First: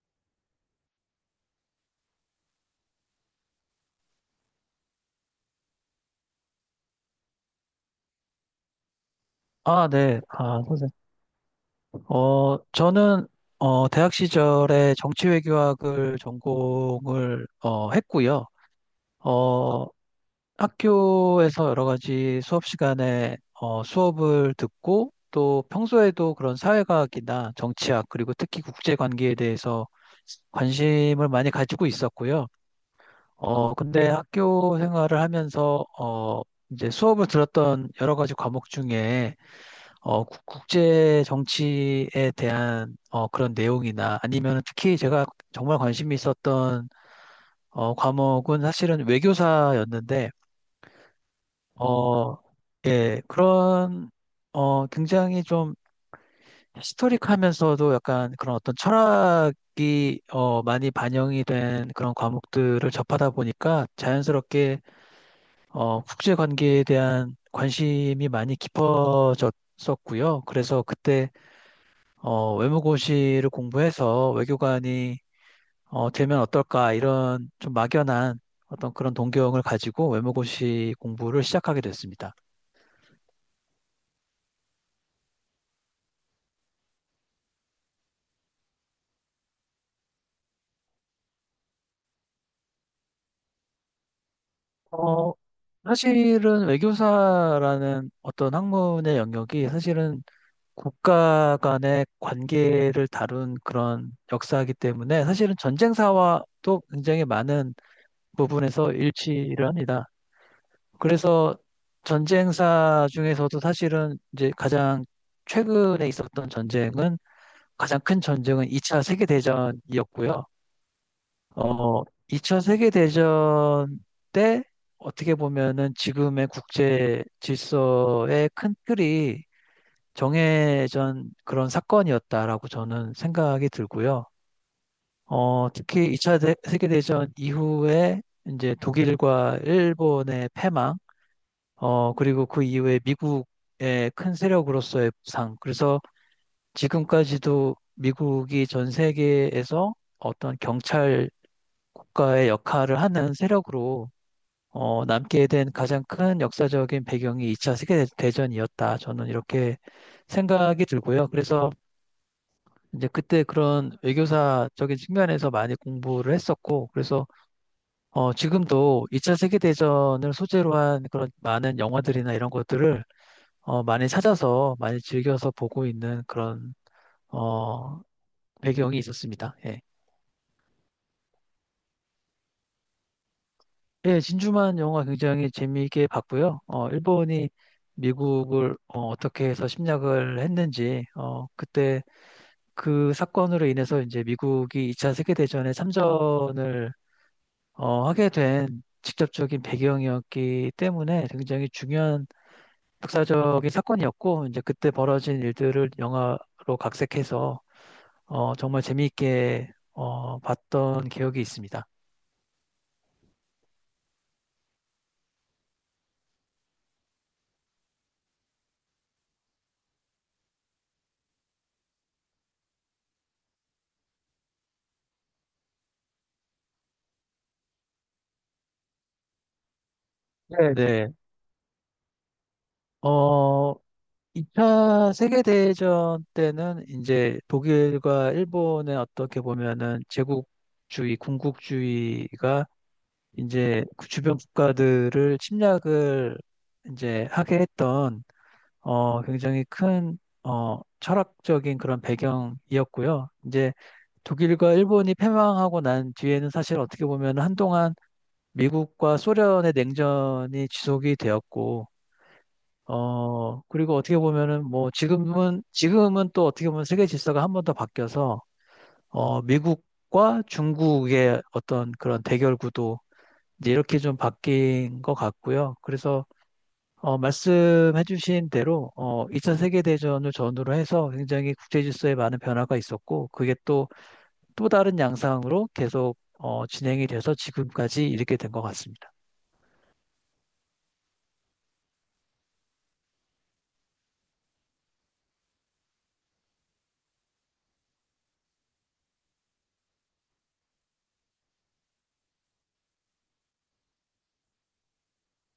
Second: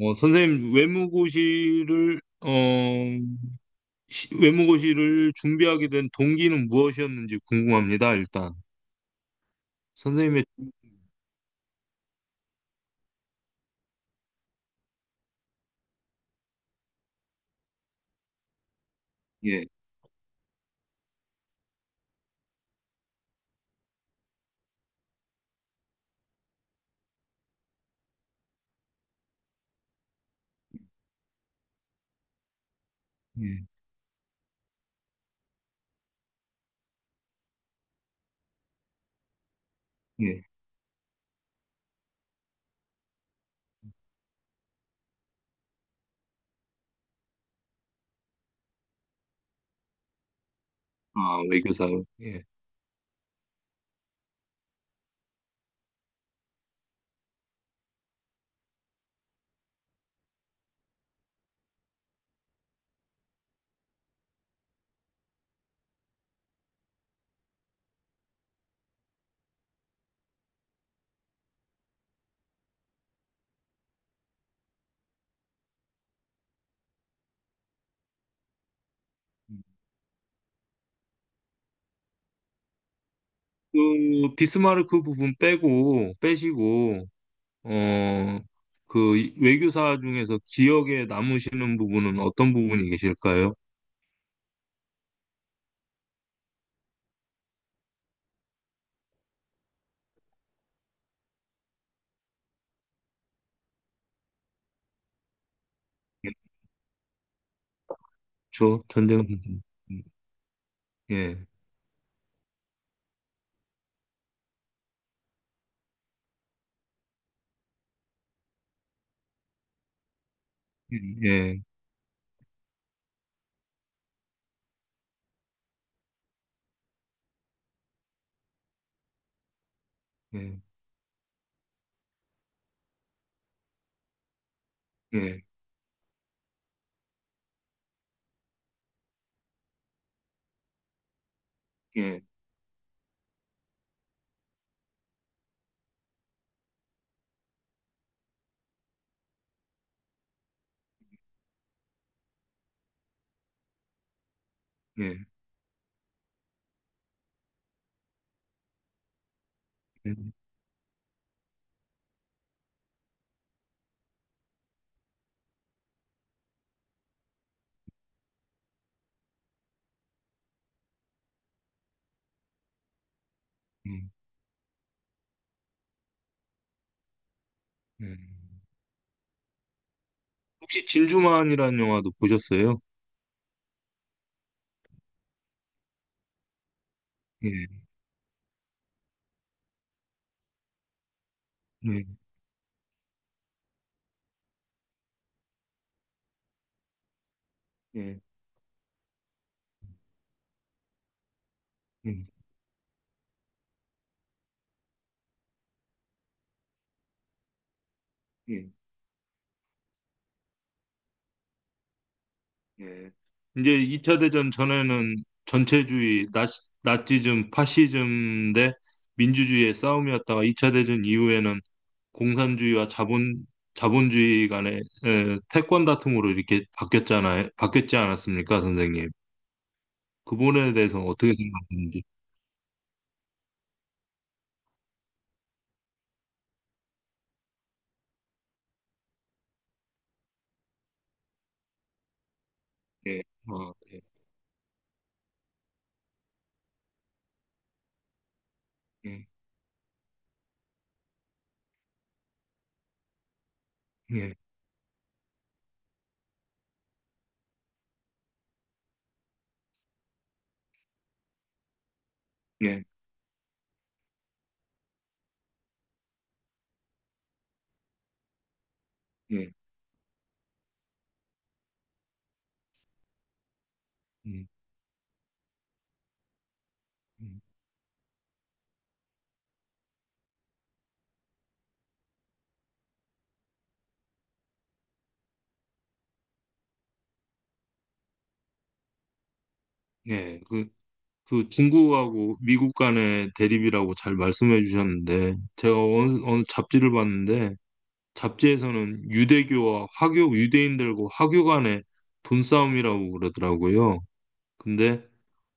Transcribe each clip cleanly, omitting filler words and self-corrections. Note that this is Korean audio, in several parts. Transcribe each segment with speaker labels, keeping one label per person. Speaker 1: 선생님, 외무고시를, 외무고시를 준비하게 된 동기는 무엇이었는지 궁금합니다, 일단.
Speaker 2: 아, 네.
Speaker 1: 선생님의,
Speaker 2: 아, 선생님. 저는, 대학 시절에 정치외교학을 전공을, 했고요.
Speaker 1: 예,
Speaker 2: 어, 학교에서 여러 가지 수업 시간에, 수업을 듣고 또 평소에도 그런 사회과학이나 정치학, 그리고 특히 국제관계에 대해서 관심을 많이 가지고 있었고요.
Speaker 1: 예,
Speaker 2: 근데 학교 생활을 하면서, 이제 수업을 들었던 여러 가지 과목 중에
Speaker 1: 예.
Speaker 2: 국제 정치에 대한 그런 내용이나 아니면 특히 제가 정말 관심이 있었던 과목은 사실은 외교사였는데
Speaker 1: 아, 외교사요.
Speaker 2: 어,
Speaker 1: 예.
Speaker 2: 예, 그런 굉장히 좀 히스토릭하면서도 약간 그런 어떤 철학이 많이 반영이 된 그런 과목들을 접하다 보니까 자연스럽게 국제 관계에 대한 관심이 많이 깊어졌었고요. 그래서 그때 외무고시를 공부해서 외교관이 되면 어떨까 이런 좀 막연한 어떤 그런 동경을 가지고 외무고시 공부를 시작하게 됐습니다.
Speaker 1: 그, 비스마르크 부분 빼고, 빼시고, 어, 그, 외교사 중에서 기억에 남으시는 부분은 어떤 부분이 계실까요?
Speaker 2: 어, 사실은 외교사라는 어떤 학문의 영역이 사실은 국가 간의 관계를 다룬 그런 역사이기 때문에 사실은
Speaker 1: 예,
Speaker 2: 전쟁사와도 굉장히 많은
Speaker 1: 저,
Speaker 2: 부분에서
Speaker 1: 전쟁 선생님.
Speaker 2: 일치를 합니다.
Speaker 1: 예,
Speaker 2: 그래서 전쟁사 중에서도 사실은 이제 가장 최근에 있었던 전쟁은 가장 큰 전쟁은 2차 세계대전이었고요.
Speaker 1: 예, 예,
Speaker 2: 어, 2차 세계대전 때 어떻게 보면은 지금의 국제 질서의 큰 틀이
Speaker 1: 예,
Speaker 2: 정해진 그런 사건이었다라고 저는 생각이 들고요.
Speaker 1: 예,
Speaker 2: 특히 2차 세계대전 이후에 이제 독일과 일본의 패망,
Speaker 1: 예,
Speaker 2: 그리고 그 이후에 미국의 큰 세력으로서의 부상. 그래서 지금까지도 미국이 전 세계에서 어떤 경찰 국가의 역할을 하는 세력으로
Speaker 1: 예,
Speaker 2: 남게 된 가장 큰 역사적인 배경이 2차 세계대전이었다. 저는 이렇게 생각이 들고요. 그래서 이제 그때 그런 외교사적인 측면에서 많이 공부를 했었고, 그래서 지금도 2차 세계대전을 소재로 한 그런 많은 영화들이나 이런 것들을
Speaker 1: 예,
Speaker 2: 많이 찾아서 많이 즐겨서 보고 있는 그런 어,
Speaker 1: 예.
Speaker 2: 배경이 있었습니다. 예.
Speaker 1: 혹시 진주만이라는 영화도 보셨어요?
Speaker 2: 예, 진주만 영화 굉장히 재미있게 봤고요. 일본이
Speaker 1: 예,
Speaker 2: 미국을 떻게 해서 침략을 했는지 그때
Speaker 1: 예,
Speaker 2: 그 사건으로 인해서 이제 미국이 2차 세계대전에 참전을
Speaker 1: 예,
Speaker 2: 하게 된 직접적인 배경이었기 때문에 굉장히 중요한
Speaker 1: 예,
Speaker 2: 역사적인 사건이었고 이제 그때 벌어진 일들을 영화로 각색해서
Speaker 1: 예.
Speaker 2: 정말 재미있게 봤던 기억이 있습니다.
Speaker 1: 예. 이제 2차 대전 전에는 전체주의, 나, 나치즘, 파시즘 대 민주주의의 싸움이었다가 2차 대전 이후에는 공산주의와 자본, 자본주의 간의 에, 패권 다툼으로 이렇게 바뀌었잖아요. 바뀌었지 않았습니까, 선생님? 그 부분에
Speaker 2: 네,
Speaker 1: 대해서
Speaker 2: 네.
Speaker 1: 어떻게 생각하는지.
Speaker 2: 어, 2차 세계대전 때는 이제 독일과 일본의 어떻게 보면은 제국주의, 군국주의가
Speaker 1: 예, 어,
Speaker 2: 이제
Speaker 1: 예,
Speaker 2: 그 주변 국가들을 침략을 이제 하게 했던
Speaker 1: 예,
Speaker 2: 굉장히 큰 철학적인 그런 배경이었고요. 이제
Speaker 1: 예,
Speaker 2: 독일과 일본이 패망하고 난 뒤에는 사실 어떻게 보면 한동안 미국과 소련의 냉전이 지속이 되었고,
Speaker 1: 예,
Speaker 2: 그리고 어떻게 보면은 뭐 지금은 또 어떻게 보면 세계 질서가 한번 더 바뀌어서,
Speaker 1: 예,
Speaker 2: 미국과 중국의 어떤 그런 대결 구도, 이제 이렇게 좀
Speaker 1: 음,
Speaker 2: 바뀐 것 같고요. 그래서,
Speaker 1: 음.
Speaker 2: 말씀해주신 대로, 2차 세계대전을 전후로 해서 굉장히 국제 질서에 많은 변화가 있었고, 그게 또, 또 다른 양상으로 계속, 진행이 돼서 지금까지 이렇게 된 것 같습니다.
Speaker 1: 예. 그 중국하고 미국 간의 대립이라고 잘 말씀해 주셨는데 제가 어느 잡지를 봤는데 잡지에서는 유대교와 화교 유대인들과 화교 간의 돈싸움이라고 그러더라고요. 근데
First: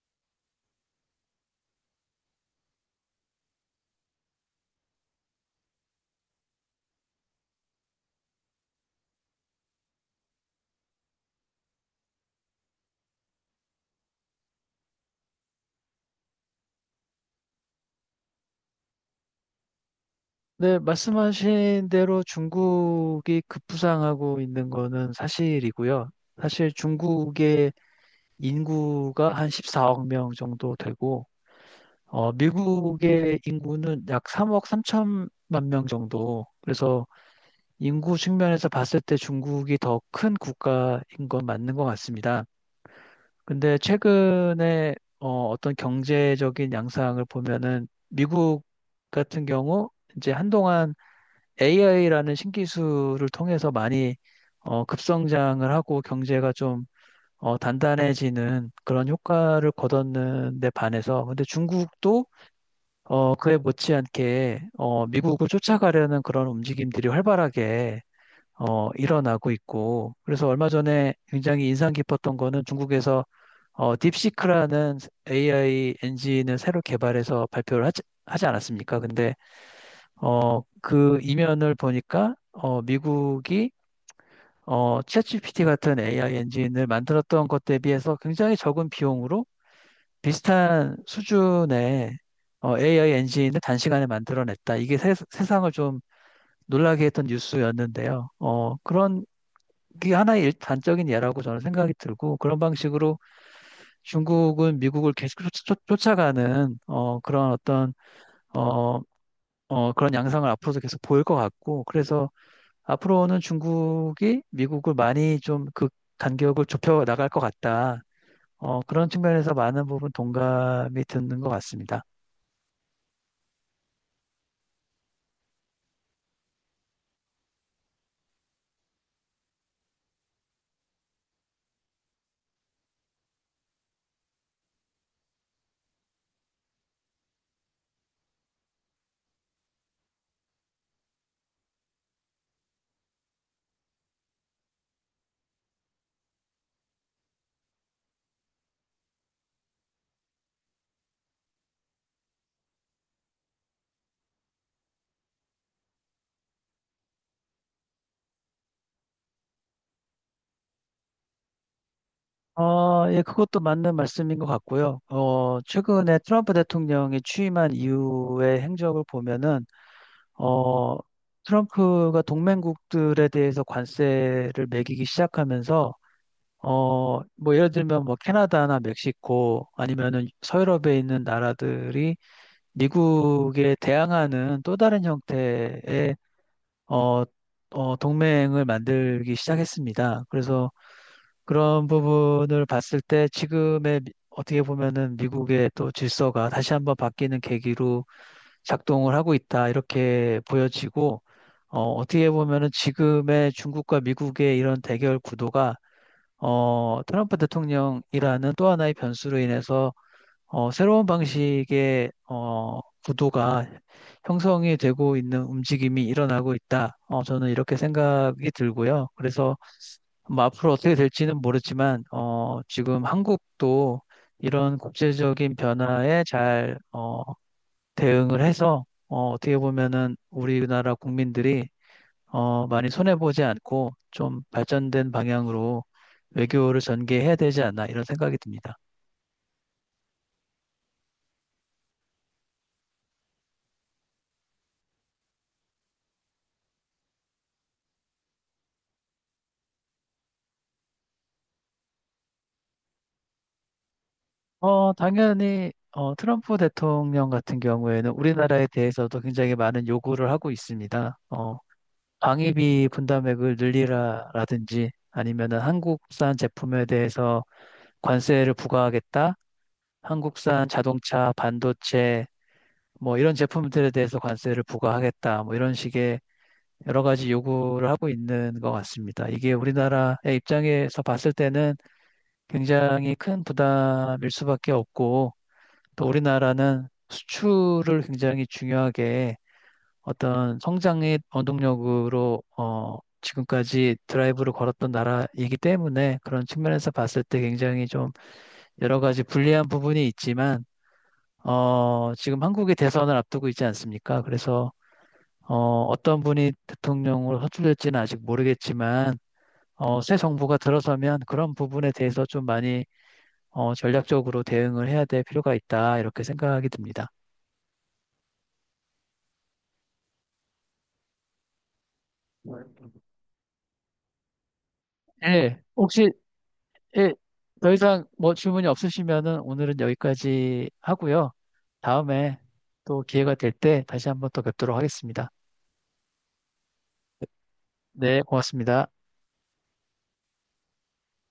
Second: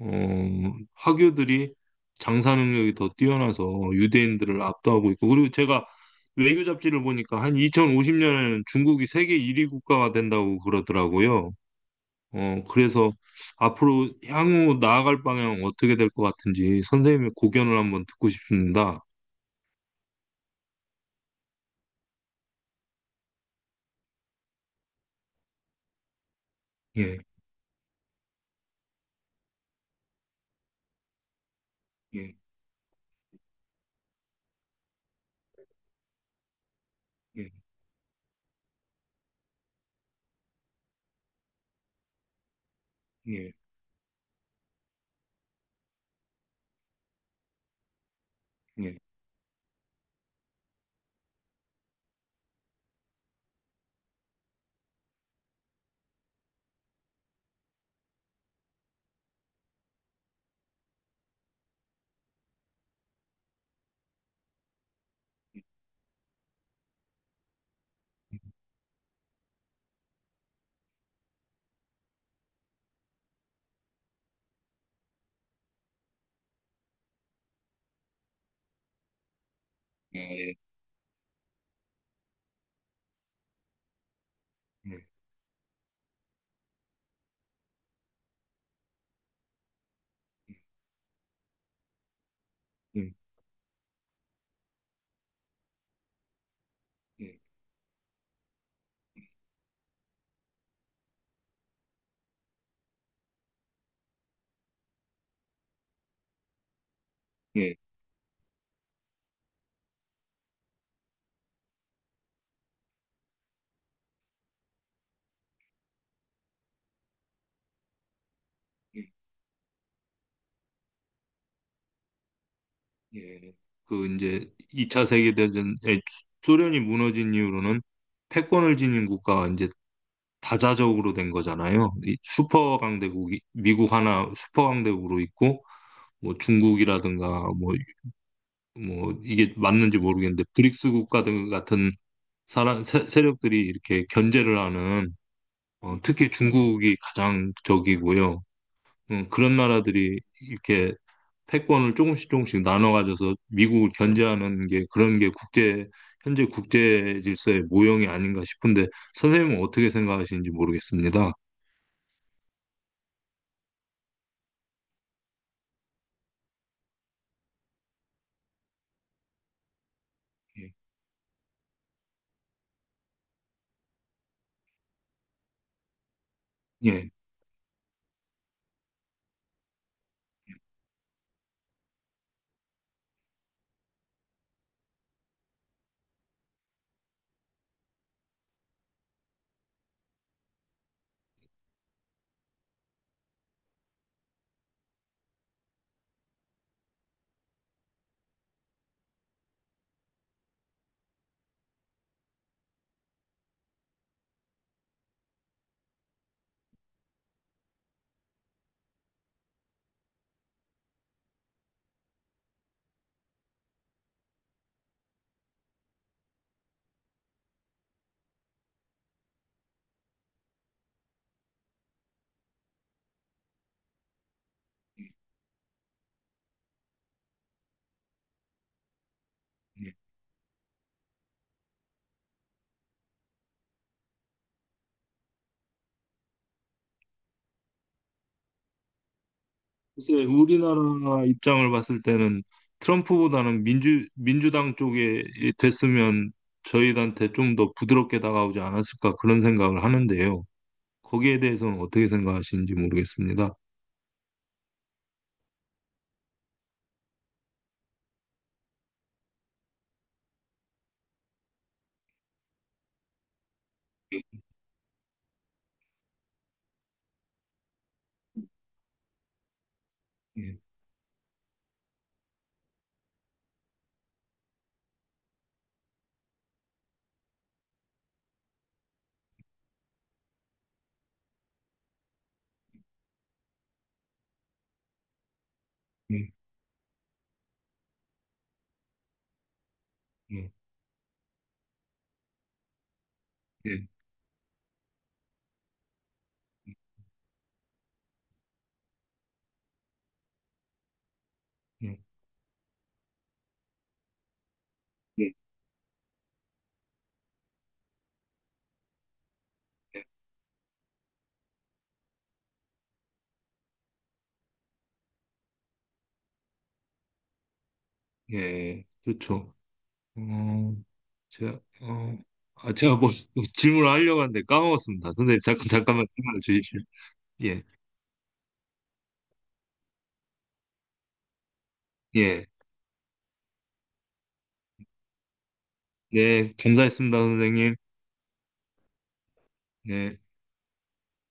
Speaker 1: 어, 화교들이 장사 능력이 더 뛰어나서 유대인들을 압도하고 있고 그리고 제가 외교 잡지를 보니까 한 2050년에는 중국이 세계 1위 국가가 된다고 그러더라고요. 그래서 앞으로 향후 나아갈 방향 어떻게 될 것 같은지 선생님의 고견을 한번 듣고 싶습니다.
Speaker 2: 네, 말씀하신 대로 중국이 급부상하고 있는 거는 사실이고요. 사실
Speaker 1: 예,
Speaker 2: 중국의 인구가 한 14억 명 정도 되고,
Speaker 1: 예,
Speaker 2: 미국의 인구는 약 3억 3천만 명 정도. 그래서
Speaker 1: 예,
Speaker 2: 인구 측면에서 봤을 때 중국이 더 큰 국가인 건 맞는 것 같습니다.
Speaker 1: 예,
Speaker 2: 근데 최근에 어떤 경제적인 양상을 보면은 미국
Speaker 1: 예,
Speaker 2: 같은 경우 이제 한동안 AI라는 신기술을 통해서 많이 급성장을 하고 경제가 좀 단단해지는 그런 효과를 거뒀는 데 반해서 근데 중국도 그에 못지않게 미국을 쫓아가려는 그런 움직임들이 활발하게 일어나고 있고 그래서 얼마 전에 굉장히 인상 깊었던 거는 중국에서 딥시크라는 AI 엔진을 새로 개발해서 발표를 하지 않았습니까? 근데
Speaker 1: 아, 예,
Speaker 2: 그 이면을 보니까 미국이
Speaker 1: 예, 예,
Speaker 2: 챗GPT 같은 AI 엔진을 만들었던 것 대비해서 굉장히 적은 비용으로 비슷한 수준의 AI 엔진을 단시간에 만들어냈다. 이게 상을좀 놀라게 했던
Speaker 1: 예,
Speaker 2: 뉴스였는데요. 그런 게 하나의 단적인 예라고 저는 생각이 들고 그런 방식으로 중국은 미국을 계속 아가는 그런
Speaker 1: 예,
Speaker 2: 어떤 어, 그런 양상을 앞으로도 계속 보일 것 같고 그래서 앞으로는 중국이 미국을 많이 좀 그 간격을 좁혀 나갈 것 같다. 그런 측면에서 많은 부분 동감이 드는 것 같습니다.
Speaker 1: 예, 예. 그 이제 2차 세계대전에 소련이 무너진 이후로는 패권을 지닌 국가가 이제 다자적으로 된 거잖아요. 이 슈퍼 강대국이 미국 하나 슈퍼 강대국으로 있고 뭐 중국이라든가 뭐 뭐 이게 맞는지 모르겠는데 브릭스 국가들 같은 세력들이 이렇게 견제를 하는, 어, 특히 중국이 가장 적이고요. 그런 나라들이 이렇게 패권을 조금씩 조금씩 나눠 가져서 미국을 견제하는 게 현재 국제 질서의 모형이 아닌가 싶은데 선생님은 어떻게 생각하시는지 모르겠습니다.
Speaker 2: 예, 그것도 맞는 말씀인 것 같고요. 최근에 트럼프 대통령이 취임한 이후의 행적을 보면은,
Speaker 1: 예.
Speaker 2: 어, 트럼프가 동맹국들에 대해서 관세를 매기기 시작하면서,
Speaker 1: 예.
Speaker 2: 뭐 예를 들면 뭐 캐나다나 멕시코 아니면은 서유럽에 있는 나라들이 미국에 대항하는 또 다른 형태의 어, 동맹을 만들기 시작했습니다. 그래서 그런 부분을 봤을 때 지금의 어떻게 보면은 미국의 또 질서가 다시 한번 바뀌는 계기로 작동을 하고 있다 이렇게 보여지고 어떻게 보면은 지금의 중국과 미국의 이런 대결 구도가 트럼프 대통령이라는 또 하나의 변수로 인해서 새로운 방식의 구도가 형성이 되고 있는 움직임이 일어나고 있다. 저는 이렇게 생각이 들고요. 그래서 뭐 앞으로 어떻게 될지는 모르지만 지금 한국도 이런 국제적인 변화에 잘 대응을 해서 떻게 보면은 우리나라 국민들이 많이 손해보지 않고 좀 발전된 방향으로 외교를 전개해야 되지 않나 이런 생각이 듭니다.
Speaker 1: 글쎄, 우리나라 입장을 봤을 때는 트럼프보다는 민주당 쪽에 됐으면 저희한테 좀 더 부드럽게 다가오지 않았을까 그런 생각을 하는데요. 거기에 대해서는 어떻게 생각하시는지 모르겠습니다.
Speaker 2: 당연히 트럼프 대통령 같은 경우에는 우리나라에 대해서도 굉장히 많은 요구를 하고 있습니다. 방위비 분담액을 늘리라라든지 아니면은 한국산 제품에 대해서 관세를 부과하겠다.
Speaker 1: 예,
Speaker 2: 한국산 자동차, 반도체 뭐 이런 제품들에 대해서 관세를 부과하겠다. 뭐 이런 식의 여러 가지 요구를 하고 있는 것 같습니다. 이게 우리나라의 입장에서 봤을 때는 굉장히 큰 부담일 수밖에 없고 또
Speaker 1: 예,
Speaker 2: 우리나라는 수출을 굉장히 중요하게
Speaker 1: 예,
Speaker 2: 어떤 성장의 원동력으로
Speaker 1: 예,
Speaker 2: 지금까지 드라이브를 걸었던 나라이기 때문에 그런 측면에서 봤을 때 굉장히 좀 여러 가지 불리한 부분이 있지만
Speaker 1: 예,
Speaker 2: 지금 한국이 대선을 앞두고 있지 않습니까? 그래서
Speaker 1: 예,
Speaker 2: 어, 어떤 분이 대통령으로 선출될지는 아직 모르겠지만 새 정부가 들어서면 그런 부분에 대해서 좀 많이 전략적으로 대응을 해야 될 필요가 있다 이렇게 생각이 듭니다.
Speaker 1: 예, 예. 그렇죠. 어, 제가, 어, 제가 뭐 질문을 하려고 하는데 까먹었습니다. 선생님,
Speaker 2: 네,
Speaker 1: 잠깐만
Speaker 2: 혹시
Speaker 1: 질문을 주십시오.
Speaker 2: 예,
Speaker 1: 예,
Speaker 2: 더 이상 뭐 질문이 없으시면은 오늘은 여기까지 하고요. 다음에
Speaker 1: 예,
Speaker 2: 또 기회가 될 때 다시 한번 또 뵙도록 하겠습니다.
Speaker 1: 네, 감사했습니다, 선생님.
Speaker 2: 네, 고맙습니다.
Speaker 1: 네.